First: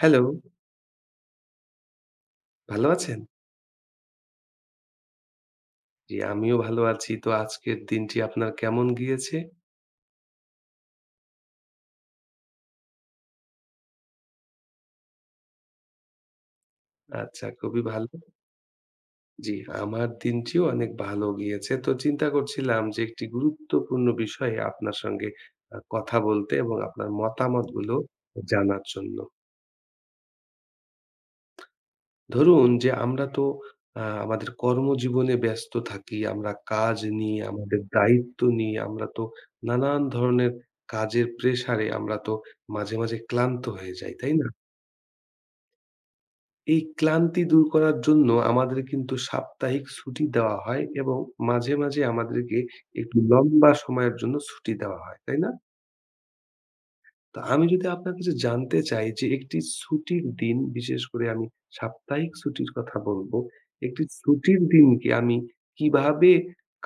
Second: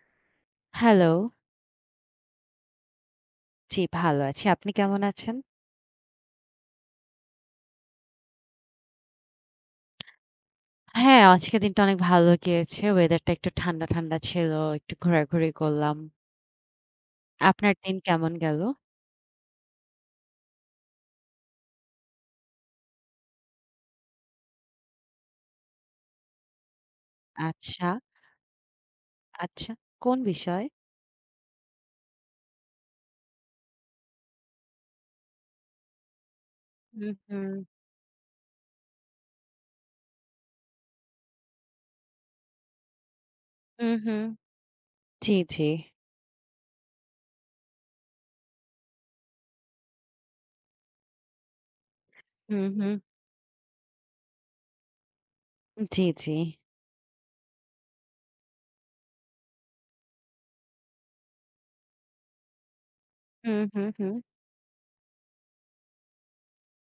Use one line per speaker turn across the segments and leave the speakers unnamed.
Hello,
hello.
ভালো আছেন?
জি, ভালো আছি। আপনি কেমন আছেন?
জি, আমিও ভালো আছি। তো আজকের দিনটি আপনার কেমন গিয়েছে?
হ্যাঁ, আজকের দিনটা অনেক ভালো গিয়েছে। ওয়েদারটা একটু ঠান্ডা, ঠান্ডা ছিল। একটু ঘোরাঘুরি করলাম।
আচ্ছা,
আপনার
খুবই
দিন
ভালো।
কেমন গেল?
জি, আমার দিনটিও অনেক ভালো গিয়েছে। তো চিন্তা করছিলাম যে একটি গুরুত্বপূর্ণ বিষয়ে আপনার সঙ্গে কথা বলতে এবং আপনার
আচ্ছা,
মতামতগুলো জানার জন্য।
আচ্ছা। কোন বিষয়?
ধরুন যে আমরা তো আমাদের কর্মজীবনে ব্যস্ত থাকি। আমরা কাজ
হুম,
নিয়ে,
হুম।
আমাদের দায়িত্ব নিয়ে আমরা তো নানান ধরনের কাজের প্রেশারে আমরা তো মাঝে, মাঝে ক্লান্ত হয়ে
হুম,
যাই,
হুম।
তাই না?
জি, জি।
এই ক্লান্তি দূর করার জন্য আমাদের কিন্তু সাপ্তাহিক ছুটি দেওয়া হয় এবং মাঝে, মাঝে আমাদেরকে
হুম, হুম।
একটু লম্বা সময়ের জন্য ছুটি দেওয়া হয়, তাই না?
জি, জি।
তো আমি যদি আপনার কাছে জানতে চাই যে একটি ছুটির দিন, বিশেষ করে আমি সাপ্তাহিক ছুটির কথা বলবো।
হুম, হুম,
একটি
হুম।
ছুটির দিনকে আমি কিভাবে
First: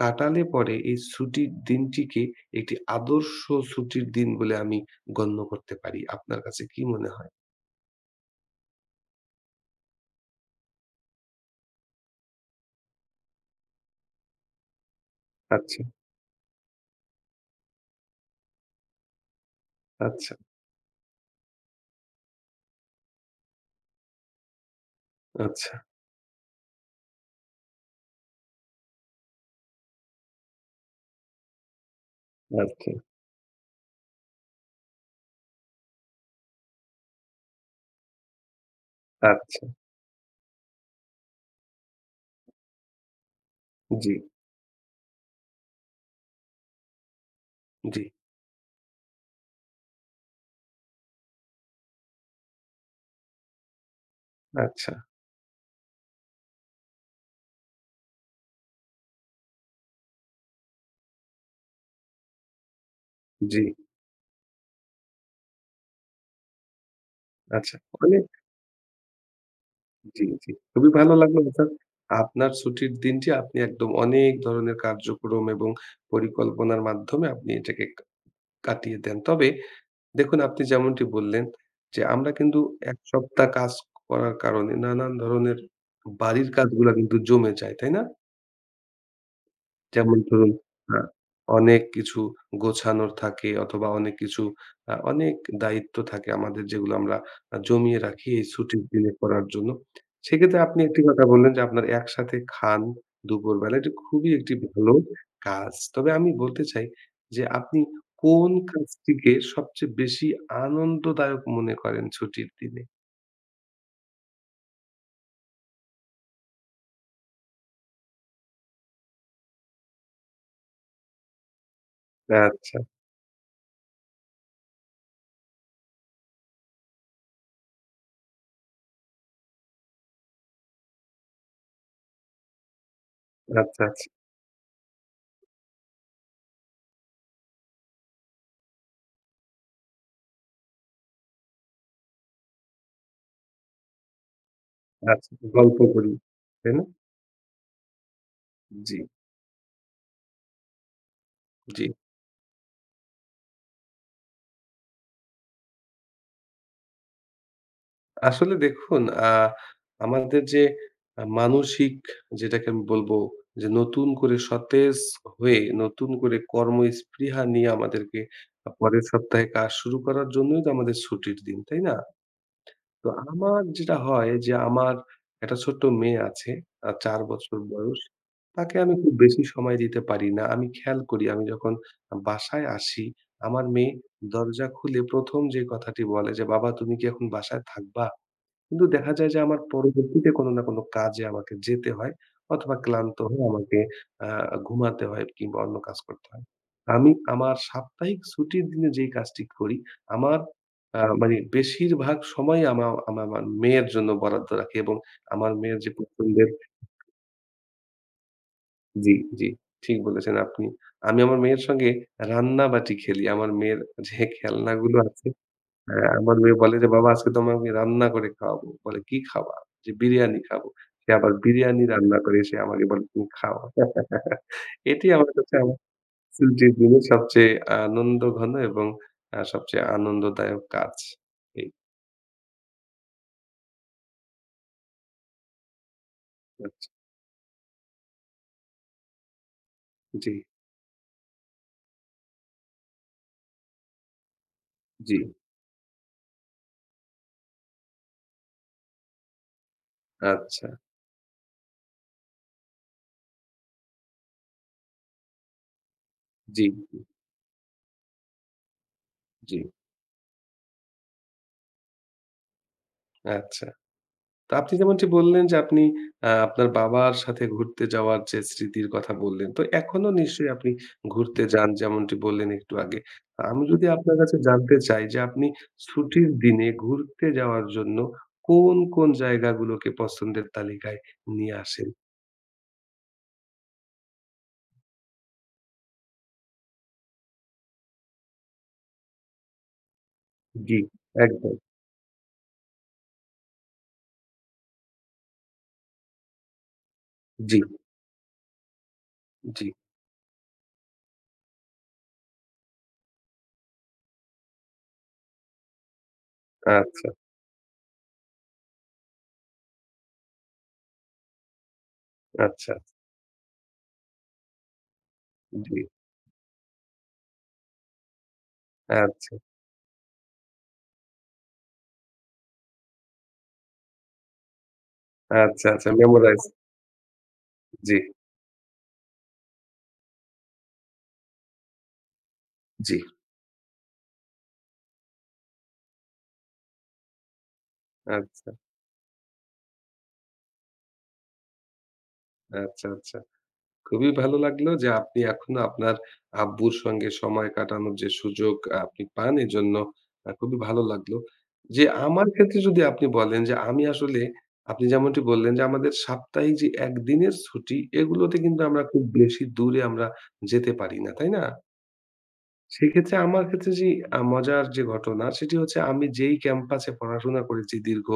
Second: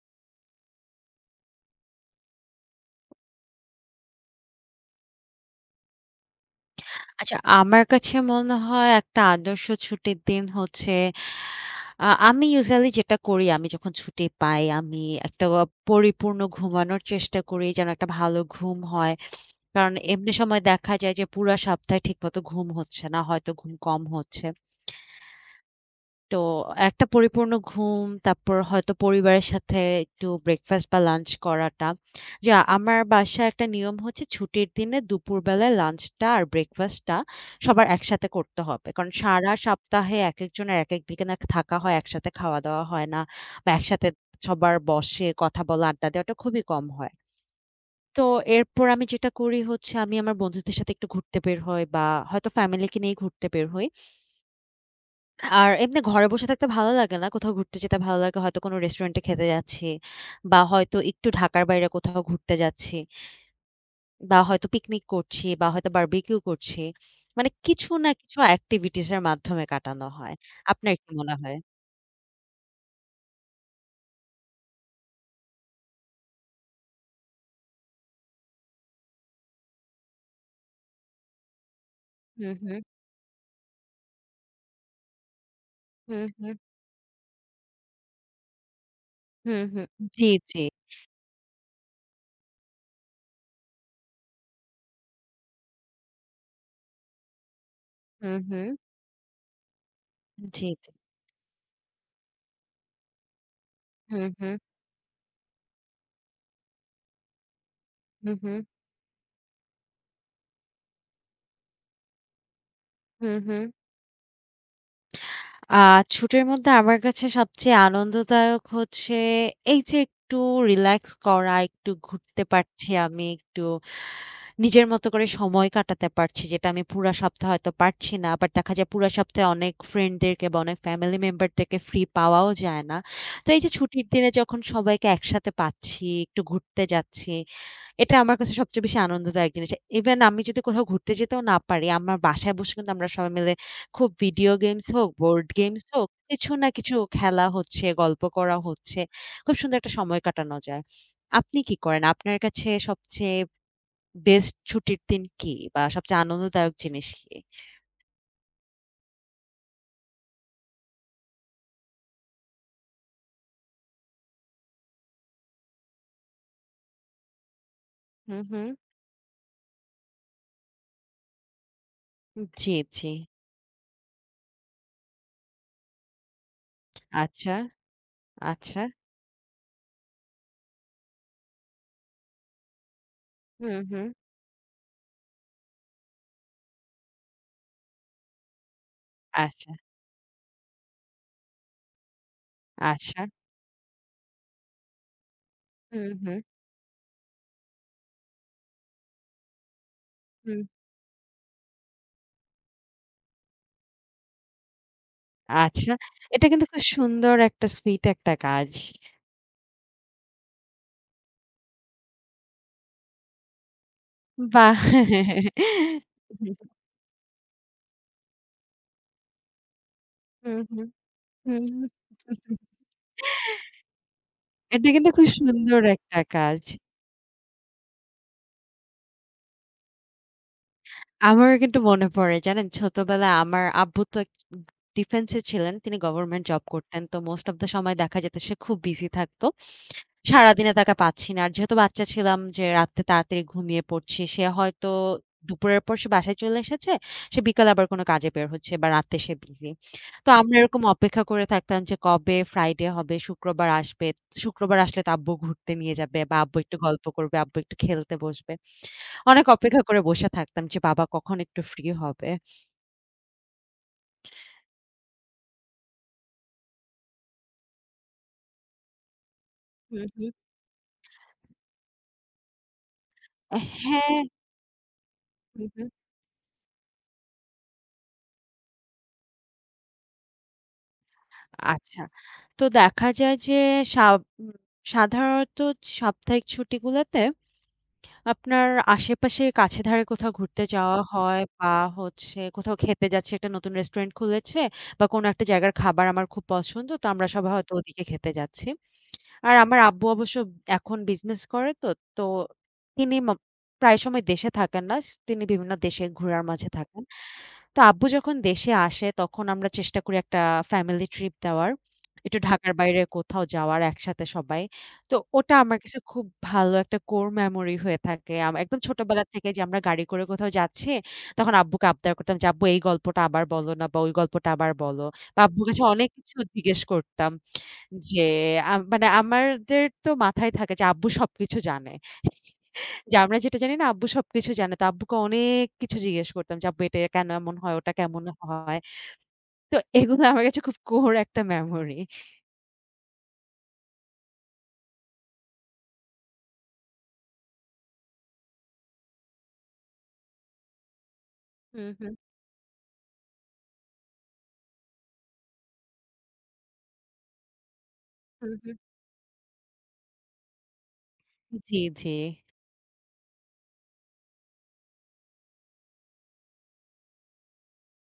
কাটালে পরে এই ছুটির দিনটিকে একটি আদর্শ ছুটির দিন বলে আমি গণ্য করতে পারি? আপনার কাছে কি মনে হয়?
আচ্ছা, আমার কাছে মনে হয় একটা আদর্শ ছুটির দিন হচ্ছে আমি usually যেটা করি আমি যখন ছুটি পাই আমি একটা
আচ্ছা,
পরিপূর্ণ ঘুমানোর চেষ্টা করি যেন একটা ভালো ঘুম হয়। কারণ
আচ্ছা,
এমনি সময় দেখা যায় যে পুরা সপ্তাহে ঠিকমতো ঘুম হচ্ছে না। হয়তো ঘুম কম হচ্ছে।
আচ্ছা,
তো একটা পরিপূর্ণ ঘুম, তারপর হয়তো পরিবারের সাথে একটু ব্রেকফাস্ট বা লাঞ্চ করাটা। যে
আচ্ছা,
আমার বাসায় একটা নিয়ম হচ্ছে ছুটির দিনে দুপুরবেলায় লাঞ্চটা আর ব্রেকফাস্টটা সবার একসাথে করতে হবে। কারণ সারা
আচ্ছা,
সপ্তাহে একেকজনের একেক দিকে না থাকা হয়, একসাথে খাওয়া-দাওয়া হয় না বা একসাথে
জি।
সবার বসে কথা বলা, আড্ডা দেওয়াটা খুবই কম হয়।
জি,
তো এরপর আমি যেটা করি হচ্ছে আমি আমার বন্ধুদের সাথে একটু ঘুরতে বের হই বা হয়তো ফ্যামিলিকে নিয়ে ঘুরতে বের হই।
আচ্ছা।
আর এমনি ঘরে বসে থাকতে ভালো লাগে না। কোথাও ঘুরতে যেতে ভালো লাগে। হয়তো কোনো রেস্টুরেন্টে খেতে যাচ্ছি বা হয়তো একটু ঢাকার বাইরে কোথাও ঘুরতে যাচ্ছি
জি,
বা হয়তো পিকনিক করছি বা হয়তো বারবিকিউ করছি। মানে
আচ্ছা।
কিছু না
অনেক
কিছু এক্টিভিটিস এর মাধ্যমে কাটানো
জি,
হয়।
জি। খুবই
আপনার কি
ভালো
মনে
লাগলো
হয়?
অর্থাৎ আপনার ছুটির দিনটি আপনি একদম অনেক ধরনের কার্যক্রম এবং পরিকল্পনার মাধ্যমে আপনি এটাকে কাটিয়ে দেন। তবে দেখুন আপনি যেমনটি বললেন যে, আমরা
হুম,
কিন্তু
হুম।
১ সপ্তাহ কাজ করার কারণে নানান ধরনের
হুম,
বাড়ির
হুম।
কাজগুলা কিন্তু জমে যায়, তাই না?
হুম, হুম।
যেমন
জি,
ধরুন
জি।
আ অনেক কিছু গোছানোর থাকে অথবা অনেক কিছু অনেক দায়িত্ব থাকে আমাদের যেগুলো আমরা জমিয়ে রাখি
হুম,
এই
হুম।
ছুটির দিনে করার জন্য। সেক্ষেত্রে
জি,
আপনি
জি।
একটি কথা বললেন যে আপনার একসাথে খান দুপুরবেলা। এটা
হুম,
খুবই একটি
হুম।
ভালো কাজ। তবে আমি বলতে চাই যে আপনি
হুম,
কোন
হুম।
কাজটিকে সবচেয়ে বেশি আনন্দদায়ক মনে করেন ছুটির দিনে?
হুম, হুম। আ ছুটির মধ্যে আমার কাছে সবচেয়ে আনন্দদায়ক হচ্ছে এই যে একটু রিল্যাক্স করা, একটু ঘুরতে
আচ্ছা,
পারছি আমি, একটু নিজের মতো করে সময় কাটাতে পারছি। যেটা আমি পুরা সপ্তাহে হয়তো পারছি না। আবার দেখা যায় পুরা সপ্তাহে অনেক ফ্রেন্ডদেরকে বা অনেক ফ্যামিলি মেম্বারদেরকে ফ্রি পাওয়াও যায় না। তো এই যে
আচ্ছা, আচ্ছা,
ছুটির দিনে যখন সবাইকে একসাথে পাচ্ছি, একটু ঘুরতে যাচ্ছি, এটা আমার কাছে সবচেয়ে বেশি আনন্দদায়ক জিনিস। ইভেন আমি যদি কোথাও ঘুরতে যেতেও না পারি, আমার বাসায় বসে কিন্তু আমরা সবাই মিলে খুব ভিডিও গেমস হোক,
আচ্ছা
বোর্ড
গল্প
গেমস হোক,
করি।
কিছু না
তাই না?
কিছু খেলা হচ্ছে, গল্প করা
জি,
হচ্ছে। খুব সুন্দর একটা সময় কাটানো যায়। আপনি কি
জি।
করেন? আপনার কাছে সবচেয়ে বেস্ট ছুটির দিন কি? বা সবচেয়ে আনন্দদায়ক জিনিস কি?
আসলে দেখুন আ আমাদের যে মানসিক যেটাকে আমি বলবো যে নতুন করে সতেজ হয়ে নতুন করে কর্মস্পৃহা নিয়ে আমাদেরকে
হুম, হুম।
পরের সপ্তাহে কাজ শুরু করার জন্যই তো আমাদের ছুটির দিন, তাই না?
জি,
তো
জি।
আমার যেটা হয় যে আমার একটা ছোট্ট মেয়ে আছে, ৪ বছর
আচ্ছা,
বয়স। তাকে
আচ্ছা।
আমি খুব বেশি সময় দিতে পারি না। আমি খেয়াল করি আমি যখন বাসায় আসি, আমার
হুম,
মেয়ে
হুম।
দরজা খুলে ১ম যে কথাটি বলে যে, "বাবা তুমি কি এখন বাসায় থাকবা?" কিন্তু দেখা যায় যে আমার
আচ্ছা,
পরবর্তীতে কোনো না কোনো কাজে আমাকে যেতে হয় অথবা ক্লান্ত
আচ্ছা।
হয়ে আমাকে আ ঘুমাতে হয় কিংবা অন্য কাজ
হুম,
করতে
হুম,
হয়। আমি আমার সাপ্তাহিক ছুটির দিনে যেই কাজটি করি, আমার
হুম।
মানে বেশিরভাগ সময় আমা আমা আমার মেয়ের জন্য বরাদ্দ রাখি এবং আমার মেয়ের যে
আচ্ছা। এটা
পছন্দের
কিন্তু খুব সুন্দর একটা সুইট একটা কাজ।
জি, জি, ঠিক বলেছেন আপনি। আমি আমার মেয়ের সঙ্গে রান্নাবাটি খেলি। আমার মেয়ের যে খেলনাগুলো আছে
বাহ!
হ্যাঁ, আমার মেয়ে বলে যে, "বাবা আজকে তোমাকে রান্না করে খাওয়াবো।" বলে, "কি খাবা?" যে, "বিরিয়ানি
হুম,
খাবো।"
হুম,
সে আবার
হুম,
বিরিয়ানি রান্না করে সে
হুম।
আমাকে বলে, "তুমি খাও।"
এটা
এটি
কিন্তু খুব
আমার কাছে আমার
সুন্দর একটা কাজ।
ছুটির দিনের সবচেয়ে আনন্দঘন এবং সবচেয়ে আনন্দদায়ক কাজ।
আমারও
এই
কিন্তু মনে পড়ে জানেন ছোটবেলায় আমার আব্বু তো এক ডিফেন্সে ছিলেন। তিনি গভর্নমেন্ট জব
আচ্ছা।
করতেন। তো মোস্ট অফ দ্যা সময় দেখা যেত সে খুব বিজি থাকতো।
জি,
সারাদিনে তাকে পাচ্ছি না। আর যেহেতু বাচ্চা ছিলাম যে রাত্রে তাড়াতাড়ি ঘুমিয়ে পড়ছি। সে হয়তো
জি।
দুপুরের পর সে বাসায় চলে এসেছে। সে বিকালে আবার কোনো কাজে বের হচ্ছে বা রাতে সে বিজি। তো আমরা
আচ্ছা।
এরকম অপেক্ষা করে থাকতাম যে কবে ফ্রাইডে হবে, শুক্রবার আসবে। শুক্রবার আসলে তো আব্বু ঘুরতে নিয়ে যাবে বা আব্বু
জি,
একটু গল্প করবে, আব্বু একটু খেলতে বসবে। অনেক
জি।
অপেক্ষা করে বসে থাকতাম যে বাবা কখন একটু ফ্রি হবে।
আচ্ছা। তো আপনি যেমনটি বললেন যে আপনি আপনার বাবার সাথে ঘুরতে যাওয়ার যে স্মৃতির কথা বললেন, তো
হুম,
এখনো
হুম।
নিশ্চয়ই আপনি ঘুরতে যান যেমনটি বললেন একটু আগে। তা আমি যদি আপনার
হ্যাঁ।
কাছে জানতে চাই যে আপনি
হুম, হুম।
ছুটির দিনে ঘুরতে যাওয়ার জন্য কোন, কোন জায়গাগুলোকে পছন্দের তালিকায় নিয়ে আসেন?
আচ্ছা। তো দেখা যায় যে সা উম সাধারণত সাপ্তাহিক ছুটিগুলোতে আপনার আশেপাশে কাছে ধারে কোথাও ঘুরতে
জি,
যাওয়া হয়
একদম।
বা হচ্ছে কোথাও খেতে যাচ্ছি একটা নতুন রেস্টুরেন্ট খুলেছে বা কোনো একটা জায়গার খাবার আমার খুব পছন্দ। তো আমরা সবাই
জি,
হয়তো ওদিকে খেতে যাচ্ছি। আর
জি।
আমার আব্বু অবশ্য এখন বিজনেস করে তো, তো তিনি প্রায় সময় দেশে থাকেন না। তিনি বিভিন্ন দেশে ঘোরার মাঝে থাকেন।
আচ্ছা,
তো আব্বু যখন দেশে আসে তখন আমরা চেষ্টা করি একটা ফ্যামিলি ট্রিপ দেওয়ার। একটু ঢাকার
আচ্ছা।
বাইরে কোথাও যাওয়ার একসাথে সবাই। তো ওটা
জি,
আমার কাছে খুব ভালো একটা কোর মেমোরি হয়ে থাকে। একদম ছোটবেলা
আচ্ছা,
থেকে যে আমরা গাড়ি করে কোথাও যাচ্ছি, তখন আব্বুকে আবদার করতাম যে, "আব্বু এই গল্পটা আবার বলো না বা ওই গল্পটা আবার বলো।" বা আব্বুর
আচ্ছা,
কাছে
আচ্ছা
অনেক কিছু
মেমোরাইজ
জিজ্ঞেস করতাম।
জি,
যে মানে আমাদের তো মাথায় থাকে যে আব্বু সবকিছু জানে।
জি।
যে আমরা যেটা জানি না আব্বু সবকিছু জানে। তো আব্বুকে অনেক কিছু জিজ্ঞেস করতাম যে, "আব্বু এটা কেন এমন হয়? ওটা কেমন
আচ্ছা,
হয়?" তো এগুলো আমার কাছে খুব কোর একটা মেমোরি।
আচ্ছা, আচ্ছা। খুবই ভালো লাগলো যে আপনি এখনো আপনার আব্বুর সঙ্গে সময় কাটানোর যে সুযোগ আপনি পান এজন্য খুবই ভালো লাগলো। যে
হুম, হুম,
আমার ক্ষেত্রে যদি আপনি বলেন যে আমি আসলে আপনি যেমনটি বললেন যে আমাদের সাপ্তাহিক যে একদিনের ছুটি এগুলোতে
হুম,
কিন্তু
হুম।
আমরা খুব বেশি দূরে আমরা যেতে পারি না, তাই না?
জি, জি।
সেক্ষেত্রে আমার ক্ষেত্রে যে মজার যে ঘটনা সেটি হচ্ছে আমি যেই ক্যাম্পাসে পড়াশোনা করেছি দীর্ঘ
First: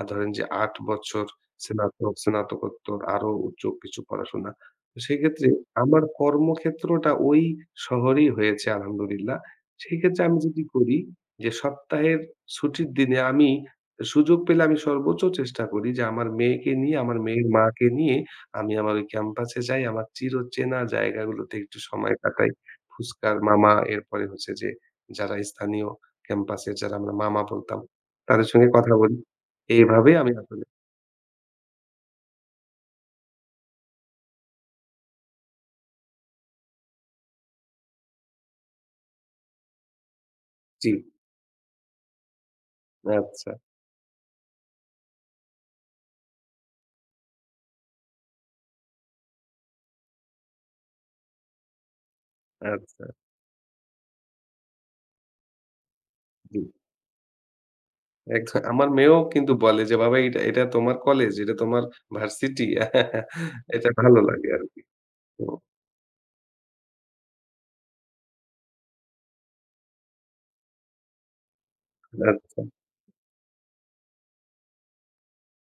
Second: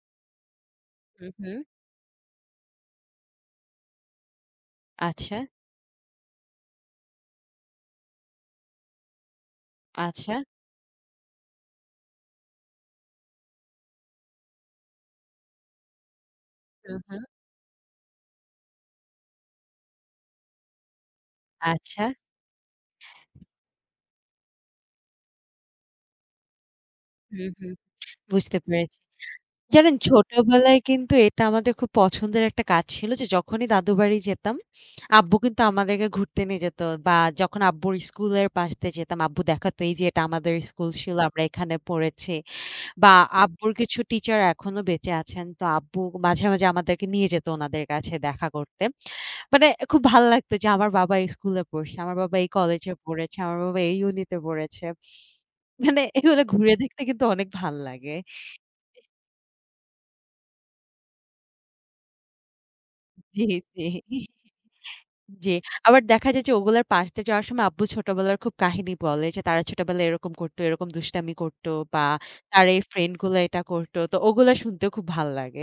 ধরেন যে ৮ বছর
হুম, হুম।
স্নাতক, স্নাতকোত্তর আরো উচ্চ কিছু পড়াশোনা। তো
আচ্ছা,
সেক্ষেত্রে আমার কর্মক্ষেত্রটা ওই শহরেই হয়েছে আলহামদুলিল্লাহ। সেক্ষেত্রে
আচ্ছা।
আমি যেটি করি যে সপ্তাহের ছুটির দিনে আমি সুযোগ পেলে আমি সর্বোচ্চ চেষ্টা করি যে আমার মেয়েকে নিয়ে,
হুম,
আমার
হুম।
মেয়ের মাকে নিয়ে আমি আমার ওই ক্যাম্পাসে যাই। আমার চিরচেনা জায়গাগুলোতে একটু
আচ্ছা।
সময় কাটাই। ফুচকার মামা, এরপরে হচ্ছে যে যারা স্থানীয় ক্যাম্পাসে যারা আমরা মামা
হুম, হুম।
বলতাম, তাদের
বুঝতে
সঙ্গে কথা
পেরেছি।
বলি।
জানেন
এইভাবে আমি আসলে
ছোটবেলায় কিন্তু এটা আমাদের খুব পছন্দের একটা কাজ ছিল যে যখনই দাদু বাড়ি যেতাম, আব্বু কিন্তু আমাদেরকে ঘুরতে নিয়ে যেত বা যখন আব্বুর স্কুলের পাশ দিয়ে যেতাম আব্বু দেখাতো এই যে এটা আমাদের স্কুল
জি,
ছিল আমরা এখানে পড়েছি বা
আচ্ছা,
আব্বুর কিছু টিচার এখনো বেঁচে আছেন। তো আব্বু মাঝে, মাঝে আমাদেরকে নিয়ে যেত উনাদের কাছে দেখা করতে। মানে খুব ভালো লাগতো যে আমার বাবা এই স্কুলে পড়ছে, আমার বাবা এই কলেজে
আচ্ছা,
পড়েছে, আমার বাবা এই ইউনিটে পড়েছে। মানে এগুলো
জি।
ঘুরে দেখতে কিন্তু অনেক ভাল লাগে।
একদম আমার মেয়েও কিন্তু বলে যে, "বাবা এটা এটা তোমার কলেজ, এটা তোমার ভার্সিটি।"
জি, জি।
এটা ভালো লাগে আরকি। তো
জি, আবার দেখা যায় যে ওগুলার পাশ দিয়ে যাওয়ার সময় আব্বু ছোটবেলার খুব কাহিনী বলে যে তারা ছোটবেলায় এরকম করতো, এরকম দুষ্টামি করত বা
আচ্ছা।
তার এই ফ্রেন্ড গুলা এটা করত। তো ওগুলা শুনতেও খুব ভাল লাগে।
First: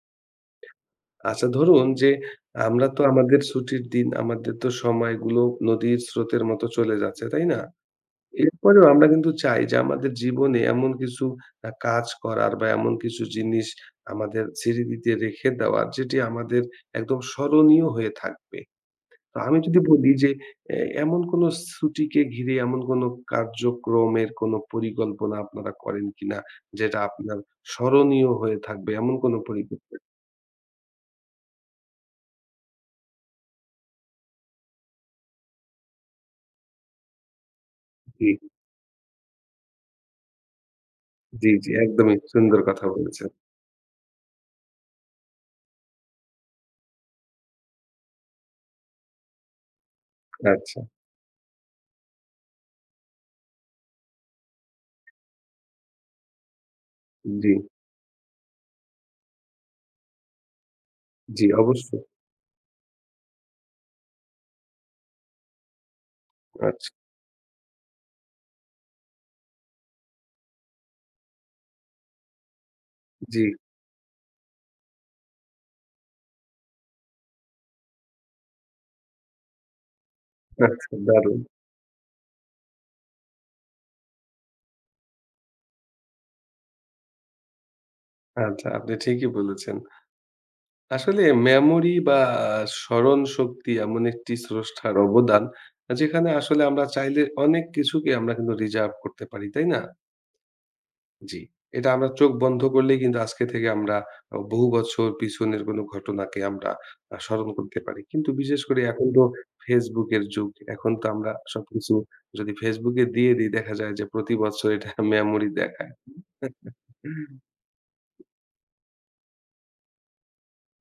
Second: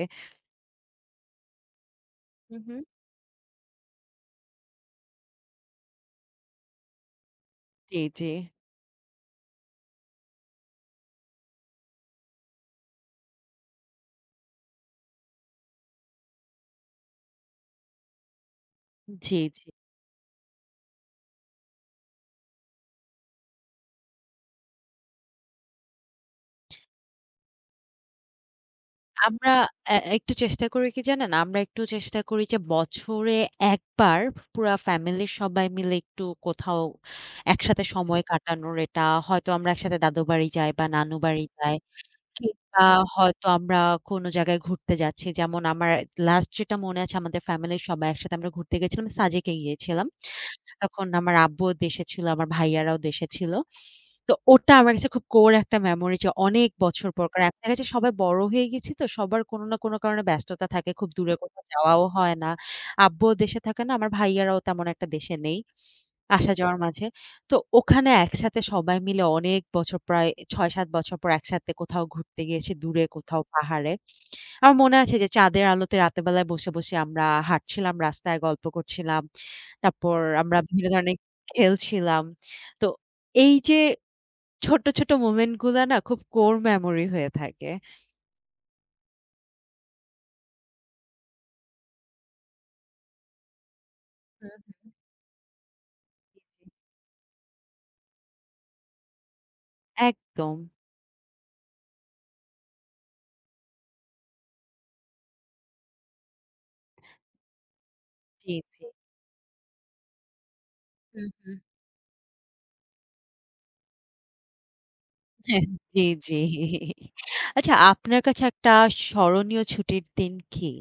আচ্ছা ধরুন যে
হু, হু।
আমরা তো আমাদের ছুটির দিন, আমাদের তো সময়গুলো নদীর স্রোতের মতো চলে যাচ্ছে, তাই না?
জি, জি।
এরপরেও আমরা কিন্তু চাই যে আমাদের জীবনে এমন কিছু কাজ করার বা এমন কিছু জিনিস আমাদের স্মৃতিতে রেখে দেওয়ার যেটি আমাদের একদম স্মরণীয় হয়ে থাকবে। তো
জি,
আমি
জি।
যদি বলি যে এ এমন কোনো ছুটিকে ঘিরে এমন কোনো কার্যক্রমের কোনো পরিকল্পনা আপনারা করেন কিনা? যেটা আপনার স্মরণীয় হয়ে থাকবে এমন কোনো
আমরা
পরিকল্পনা?
একটু চেষ্টা করি কি জানেন? আমরা একটু চেষ্টা করি যে বছরে ১ বার পুরা ফ্যামিলির সবাই মিলে একটু কোথাও একসাথে সময়
জি,
কাটানোর। এটা হয়তো আমরা একসাথে দাদু বাড়ি যাই বা নানু বাড়ি
জি, জি,
যাই।
একদমই সুন্দর
কিংবা
কথা বলেছেন।
হয়তো আমরা কোনো জায়গায় ঘুরতে যাচ্ছি। যেমন আমার লাস্ট যেটা মনে আছে আমাদের ফ্যামিলির সবাই একসাথে আমরা ঘুরতে গেছিলাম। সাজেকে গিয়েছিলাম।
আচ্ছা,
তখন আমার আব্বুও দেশে ছিল, আমার ভাইয়ারাও দেশে ছিল। তো ওটা আমার কাছে খুব কোর একটা মেমোরি যে অনেক বছর পর কারণ
জি,
এখন দেখা যাচ্ছে সবাই বড় হয়ে গেছি তো সবার কোনো না কোনো কারণে ব্যস্ততা থাকে। খুব দূরে
জি,
কোথাও
অবশ্যই।
যাওয়াও হয় না। আব্বুও দেশে থাকে না, আমার ভাইয়ারাও তেমন একটা দেশে নেই। আসা যাওয়ার
আচ্ছা,
মাঝে। তো ওখানে একসাথে সবাই মিলে অনেক বছর প্রায় ৬-৭ বছর পর একসাথে কোথাও ঘুরতে গিয়েছি দূরে
জি,
কোথাও পাহাড়ে। আমার মনে আছে যে চাঁদের আলোতে রাতের বেলায় বসে, বসে আমরা হাঁটছিলাম, রাস্তায় গল্প করছিলাম। তারপর আমরা বিভিন্ন
আচ্ছা
ধরনের
দারুণ।
খেলছিলাম। তো এই যে ছোট্ট, ছোট মোমেন্ট গুলা না খুব কোর মেমোরি হয়ে থাকে।
আচ্ছা, আপনি ঠিকই বলেছেন। আসলে মেমোরি বা আ স্মরণশক্তি এমন একটি
হুম।
স্রষ্টার অবদান, যেখানে আসলে আমরা চাইলে অনেক কিছুকে আমরা কিন্তু রিজার্ভ করতে পারি, তাই না?
একদম।
জি। এটা আমরা চোখ বন্ধ করলেই কিন্তু আজকে থেকে আমরা বহু বছর পিছনের কোনো ঘটনাকে আমরা স্মরণ করতে পারি। কিন্তু
জি,
বিশেষ করে
জি।
এখন তো Facebook এর যুগ। এখন তো
হুম,
আমরা
হুম।
সবকিছু যদি Facebook এ দিয়ে দিই দেখা যায় যে প্রতি বছর এটা মেমোরি
হ্যাঁ,
দেখায়।
জি, জি। আচ্ছা আপনার কাছে একটা স্মরণীয় ছুটির দিন কি?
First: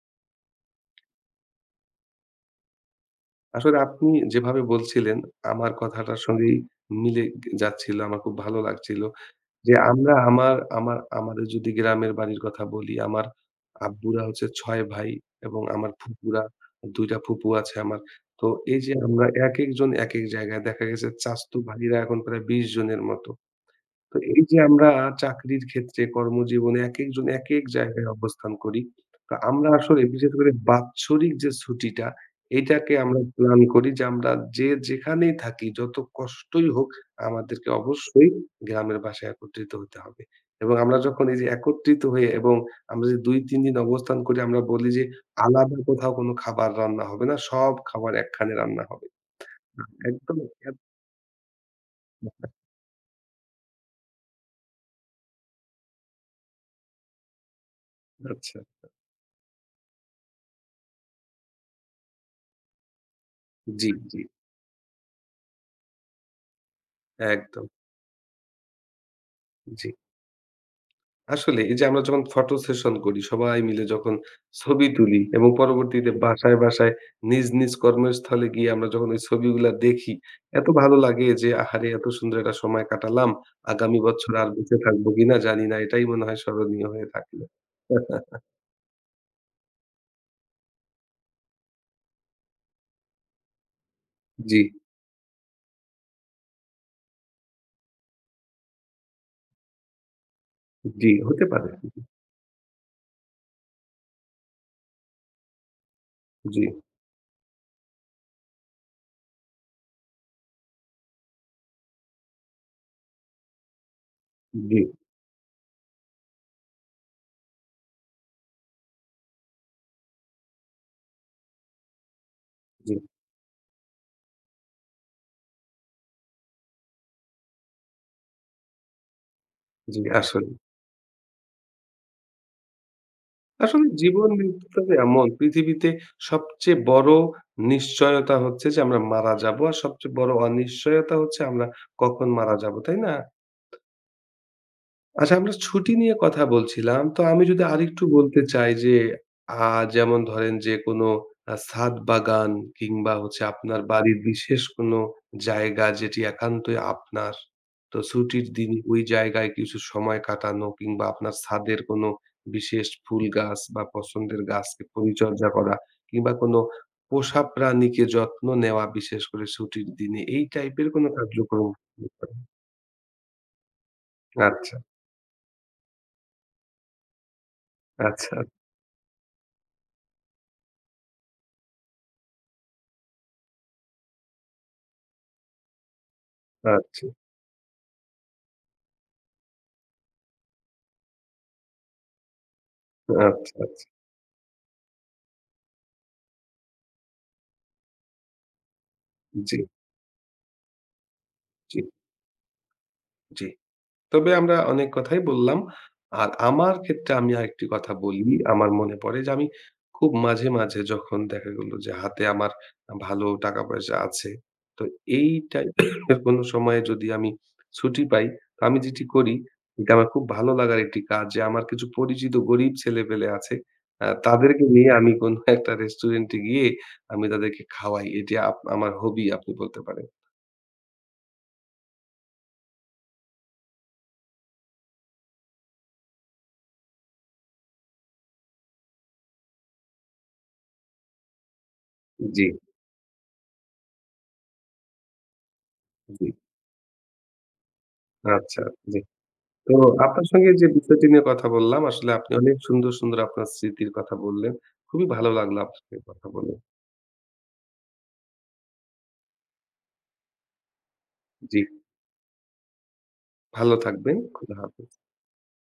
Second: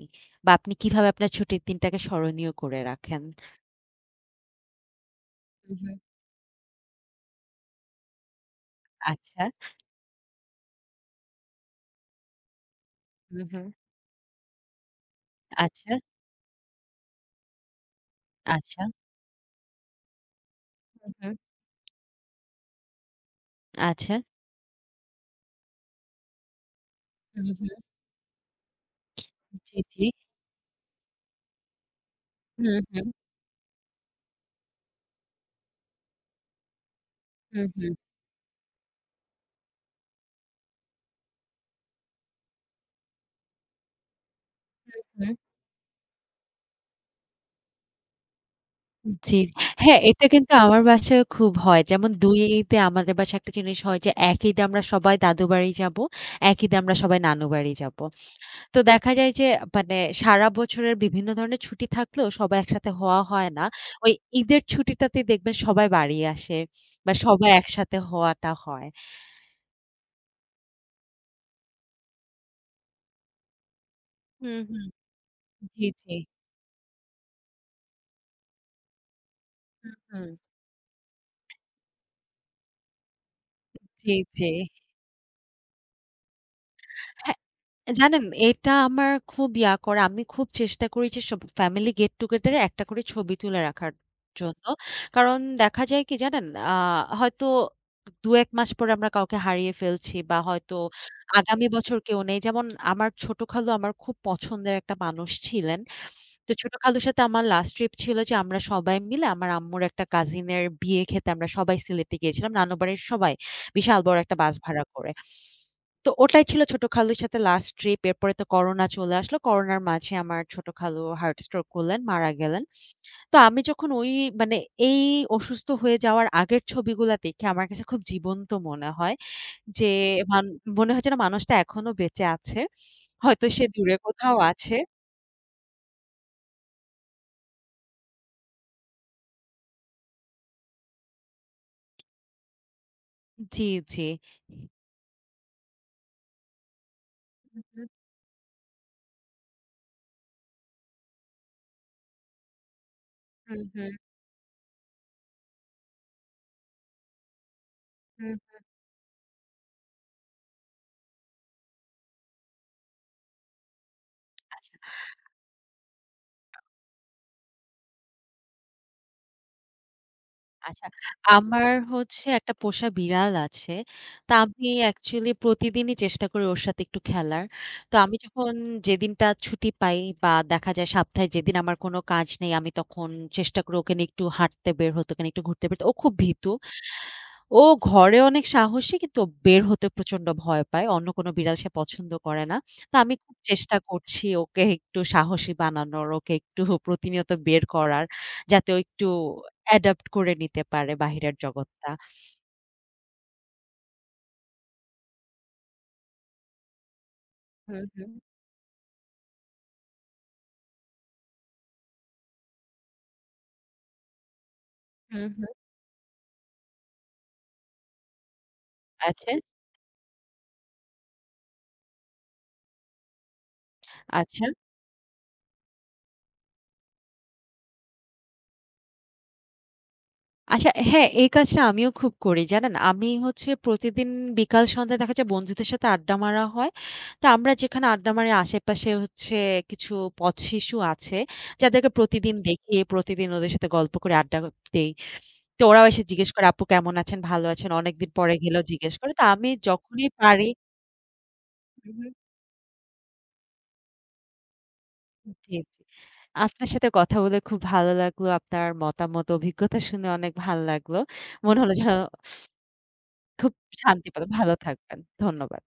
বা আপনি কিভাবে আপনার ছুটির দিনটাকে স্মরণীয় করে রাখেন?
আসলে আপনি যেভাবে বলছিলেন, আমার
হুম, হুম।
কথাটার সঙ্গেই মিলে যাচ্ছিল। আমার খুব ভালো লাগছিল।
আচ্ছা।
যে আমরা আমার আমার আমাদের যদি গ্রামের বাড়ির কথা বলি, আমার
হুম, হুম।
আব্বুরা হচ্ছে ৬ ভাই এবং আমার
আচ্ছা,
ফুপুরা ২ টা ফুপু আছে আমার। তো এই
আচ্ছা,
যে আমরা একেকজন একেক জায়গায় দেখা গেছে
হুম, হুম।
চাস্তু ভাইরা এখন প্রায় ২০ জনের মতো।
আচ্ছা।
তো এই যে আমরা চাকরির ক্ষেত্রে কর্মজীবনে একেকজন একেক জায়গায় অবস্থান করি। তো আমরা
জি,
আসলে
জি।
বিশেষ করে বাৎসরিক যে ছুটিটা
হুম,
এইটাকে
হুম,
আমরা প্ল্যান করি যে আমরা যে যেখানেই থাকি যত কষ্টই হোক
হুম,
আমাদেরকে
হুম,
অবশ্যই গ্রামের বাসায় একত্রিত হতে হবে। এবং আমরা যখন এই যে একত্রিত হয়ে এবং আমরা যে ২-৩ দিন অবস্থান করি আমরা বলি যে
হুম।
আলাদা কোথাও কোনো খাবার রান্না হবে না। সব খাবার একখানে রান্না হবে।
জি। হ্যাঁ, এটা
একদম
কিন্তু
একদম।
আমার বাসায়ও খুব হয়। যেমন ২ ঈদে আমাদের বাসায় একটা জিনিস হয় যে, এক ঈদে আমরা সবাই দাদু বাড়ি যাবো, এক ঈদে আমরা সবাই নানু বাড়ি যাবো।
আচ্ছা।
তো দেখা যায় যে মানে সারা বছরের বিভিন্ন ধরনের ছুটি থাকলেও সবাই একসাথে হওয়া হয় না।
জি,
ওই
জি।
ঈদের ছুটিটাতেই দেখবেন সবাই বাড়ি আসে বা সবাই
একদম।
একসাথে হওয়াটা হয়।
জি। আসলে এই যে আমরা যখন ফটো সেশন করি, সবাই মিলে যখন
হুম, হুম।
ছবি তুলি এবং
জি,
পরবর্তীতে
জি।
বাসায় নিজ, নিজ কর্মস্থলে গিয়ে আমরা যখন ওই ছবিগুলা
হুম,
দেখি,
হুম।
এত ভালো লাগে যে আহারে! এত সুন্দর একটা সময় কাটালাম। আগামী
জি,
বছর
জি।
আর বেঁচে থাকবো কিনা জানি না। এটাই মনে হয় স্মরণীয় হয়ে
হ্যাঁ।
থাকলো।
জানেন এটা আমার খুব ইয়া করে। আমি খুব চেষ্টা করি যে সব ফ্যামিলি গেট টুগেদার এ একটা করে ছবি তুলে রাখার
জি,
জন্য। কারণ দেখা যায় কি জানেন? হয়তো ২-১ মাস পরে আমরা কাউকে হারিয়ে ফেলছি বা হয়তো
জি হতে
আগামী
পারে।
বছর কেউ নেই। যেমন আমার ছোট খালু আমার খুব পছন্দের একটা মানুষ ছিলেন। তো
জি,
ছোট খালুর সাথে আমার লাস্ট ট্রিপ ছিল যে আমরা সবাই মিলে আমার আম্মুর একটা কাজিনের বিয়ে খেতে আমরা সবাই সিলেটে গিয়েছিলাম। নানু বাড়ির সবাই। বিশাল বড় একটা বাস
জি,
ভাড়া করে। তো ওটাই ছিল ছোট খালুর সাথে লাস্ট ট্রিপ। এরপরে তো করোনা চলে আসলো। করোনার মাঝে আমার ছোট খালু হার্ট স্ট্রোক করলেন, মারা গেলেন।
জি,
তো আমি যখন ওই মানে এই অসুস্থ হয়ে যাওয়ার আগের ছবিগুলা দেখে আমার কাছে খুব জীবন্ত মনে হয় যে
জি
মান
আসলে।
মনে হয় যেন মানুষটা এখনো বেঁচে আছে। হয়তো সে
আসলে
দূরে
জীবন
কোথাও
মৃত্যু
আছে।
তো এমন পৃথিবীতে সবচেয়ে বড় নিশ্চয়তা হচ্ছে যে আমরা মারা যাবো। আর সবচেয়ে বড় অনিশ্চয়তা হচ্ছে আমরা কখন মারা যাবো, তাই না?
জি, জি।
আচ্ছা আমরা ছুটি নিয়ে কথা বলছিলাম। তো আমি
হুম,
যদি
হুম,
আরেকটু বলতে চাই যে আ যেমন ধরেন যে কোনো ছাদ বাগান কিংবা হচ্ছে
হুম,
আপনার
হুম,
বাড়ির বিশেষ কোনো জায়গা যেটি একান্তই আপনার। তো
হুম।
ছুটির দিনে ওই জায়গায় কিছু সময় কাটানো কিংবা আপনার ছাদের কোনো বিশেষ ফুল গাছ বা পছন্দের গাছকে পরিচর্যা করা কিংবা কোনো পোষা প্রাণীকে যত্ন নেওয়া বিশেষ করে ছুটির দিনে এই
আচ্ছা,
টাইপের কোনো কার্যক্রম
আমার
করতে
হচ্ছে
পারেন।
একটা পোষা বিড়াল আছে। তা আমি
আচ্ছা,
অ্যাকচুয়ালি প্রতিদিনই চেষ্টা করি ওর সাথে একটু খেলার। তো আমি
আচ্ছা,
যখন যেদিনটা ছুটি পাই বা দেখা যায় সপ্তাহে যেদিন আমার কোনো কাজ নেই, আমি তখন চেষ্টা করি ওকে নিয়ে একটু হাঁটতে বের হতে, ওকে নিয়ে একটু ঘুরতে বের হতে। ও খুব ভীতু।
আচ্ছা।
ও ঘরে অনেক সাহসী কিন্তু বের হতে প্রচন্ড ভয় পায়। অন্য কোনো বিড়াল সে পছন্দ করে না। তো আমি খুব
আচ্ছা,
চেষ্টা
আচ্ছা।
করছি ওকে একটু সাহসী বানানোর, ওকে একটু প্রতিনিয়ত বের করার যাতে ও একটু
জি,
অ্যাডাপ্ট করে নিতে পারে বাহিরের
জি,
জগৎটা।
জি। তবে আমরা অনেক কথাই বললাম। আর আমার ক্ষেত্রে আমি আরেকটি
হুম,
কথা
হুম।
বলি। আমার মনে পড়ে যে আমি খুব মাঝে, মাঝে যখন দেখা গেল যে হাতে আমার ভালো টাকা-পয়সা আছে। তো
হুম,
এই
হুম।
টাইপের কোন সময়ে যদি আমি ছুটি পাই, তো আমি যেটি
আছে,
করি এটা আমার খুব ভালো লাগার একটি কাজ যে আমার কিছু পরিচিত গরিব ছেলেপেলে আছে।
আচ্ছা।
তাদেরকে নিয়ে আমি কোন একটা রেস্টুরেন্টে গিয়ে আমি তাদেরকে খাওয়াই। এটি আমার হবি আপনি বলতে পারেন।
আচ্ছা হ্যাঁ, এই কাজটা আমিও খুব করি জানেন? আমি হচ্ছে প্রতিদিন বিকাল সন্ধ্যায় দেখা যায় বন্ধুদের সাথে আড্ডা মারা হয়। তো আমরা যেখানে আড্ডা মারি আশেপাশে হচ্ছে কিছু পথশিশু আছে, যাদেরকে প্রতিদিন
জি,
দেখি, প্রতিদিন ওদের সাথে গল্প করে আড্ডা দেই। তো ওরাও এসে
জি।
জিজ্ঞেস করে, "আপু কেমন আছেন? ভালো আছেন?" অনেকদিন পরে
আচ্ছা,
গেলেও জিজ্ঞেস
জি।
করে। তো আমি
তো
যখনই
আপনার
পারি
সঙ্গে যে বিষয়টি নিয়ে কথা বললাম,
হু, হু।
আসলে আপনি অনেক সুন্দর, সুন্দর আপনার স্মৃতির কথা বললেন। খুবই ভালো
জি, জি।
লাগলো আপনার সঙ্গে কথা বলে।
আপনার সাথে কথা বলে খুব ভালো লাগলো। আপনার মতামত, অভিজ্ঞতা শুনে অনেক ভাল লাগলো।
জি,
মনে হলো যেন খুব
ভালো
শান্তি
থাকবেন।
পেলাম।
খোদা
ভালো
হাফেজ।
থাকবেন। ধন্যবাদ।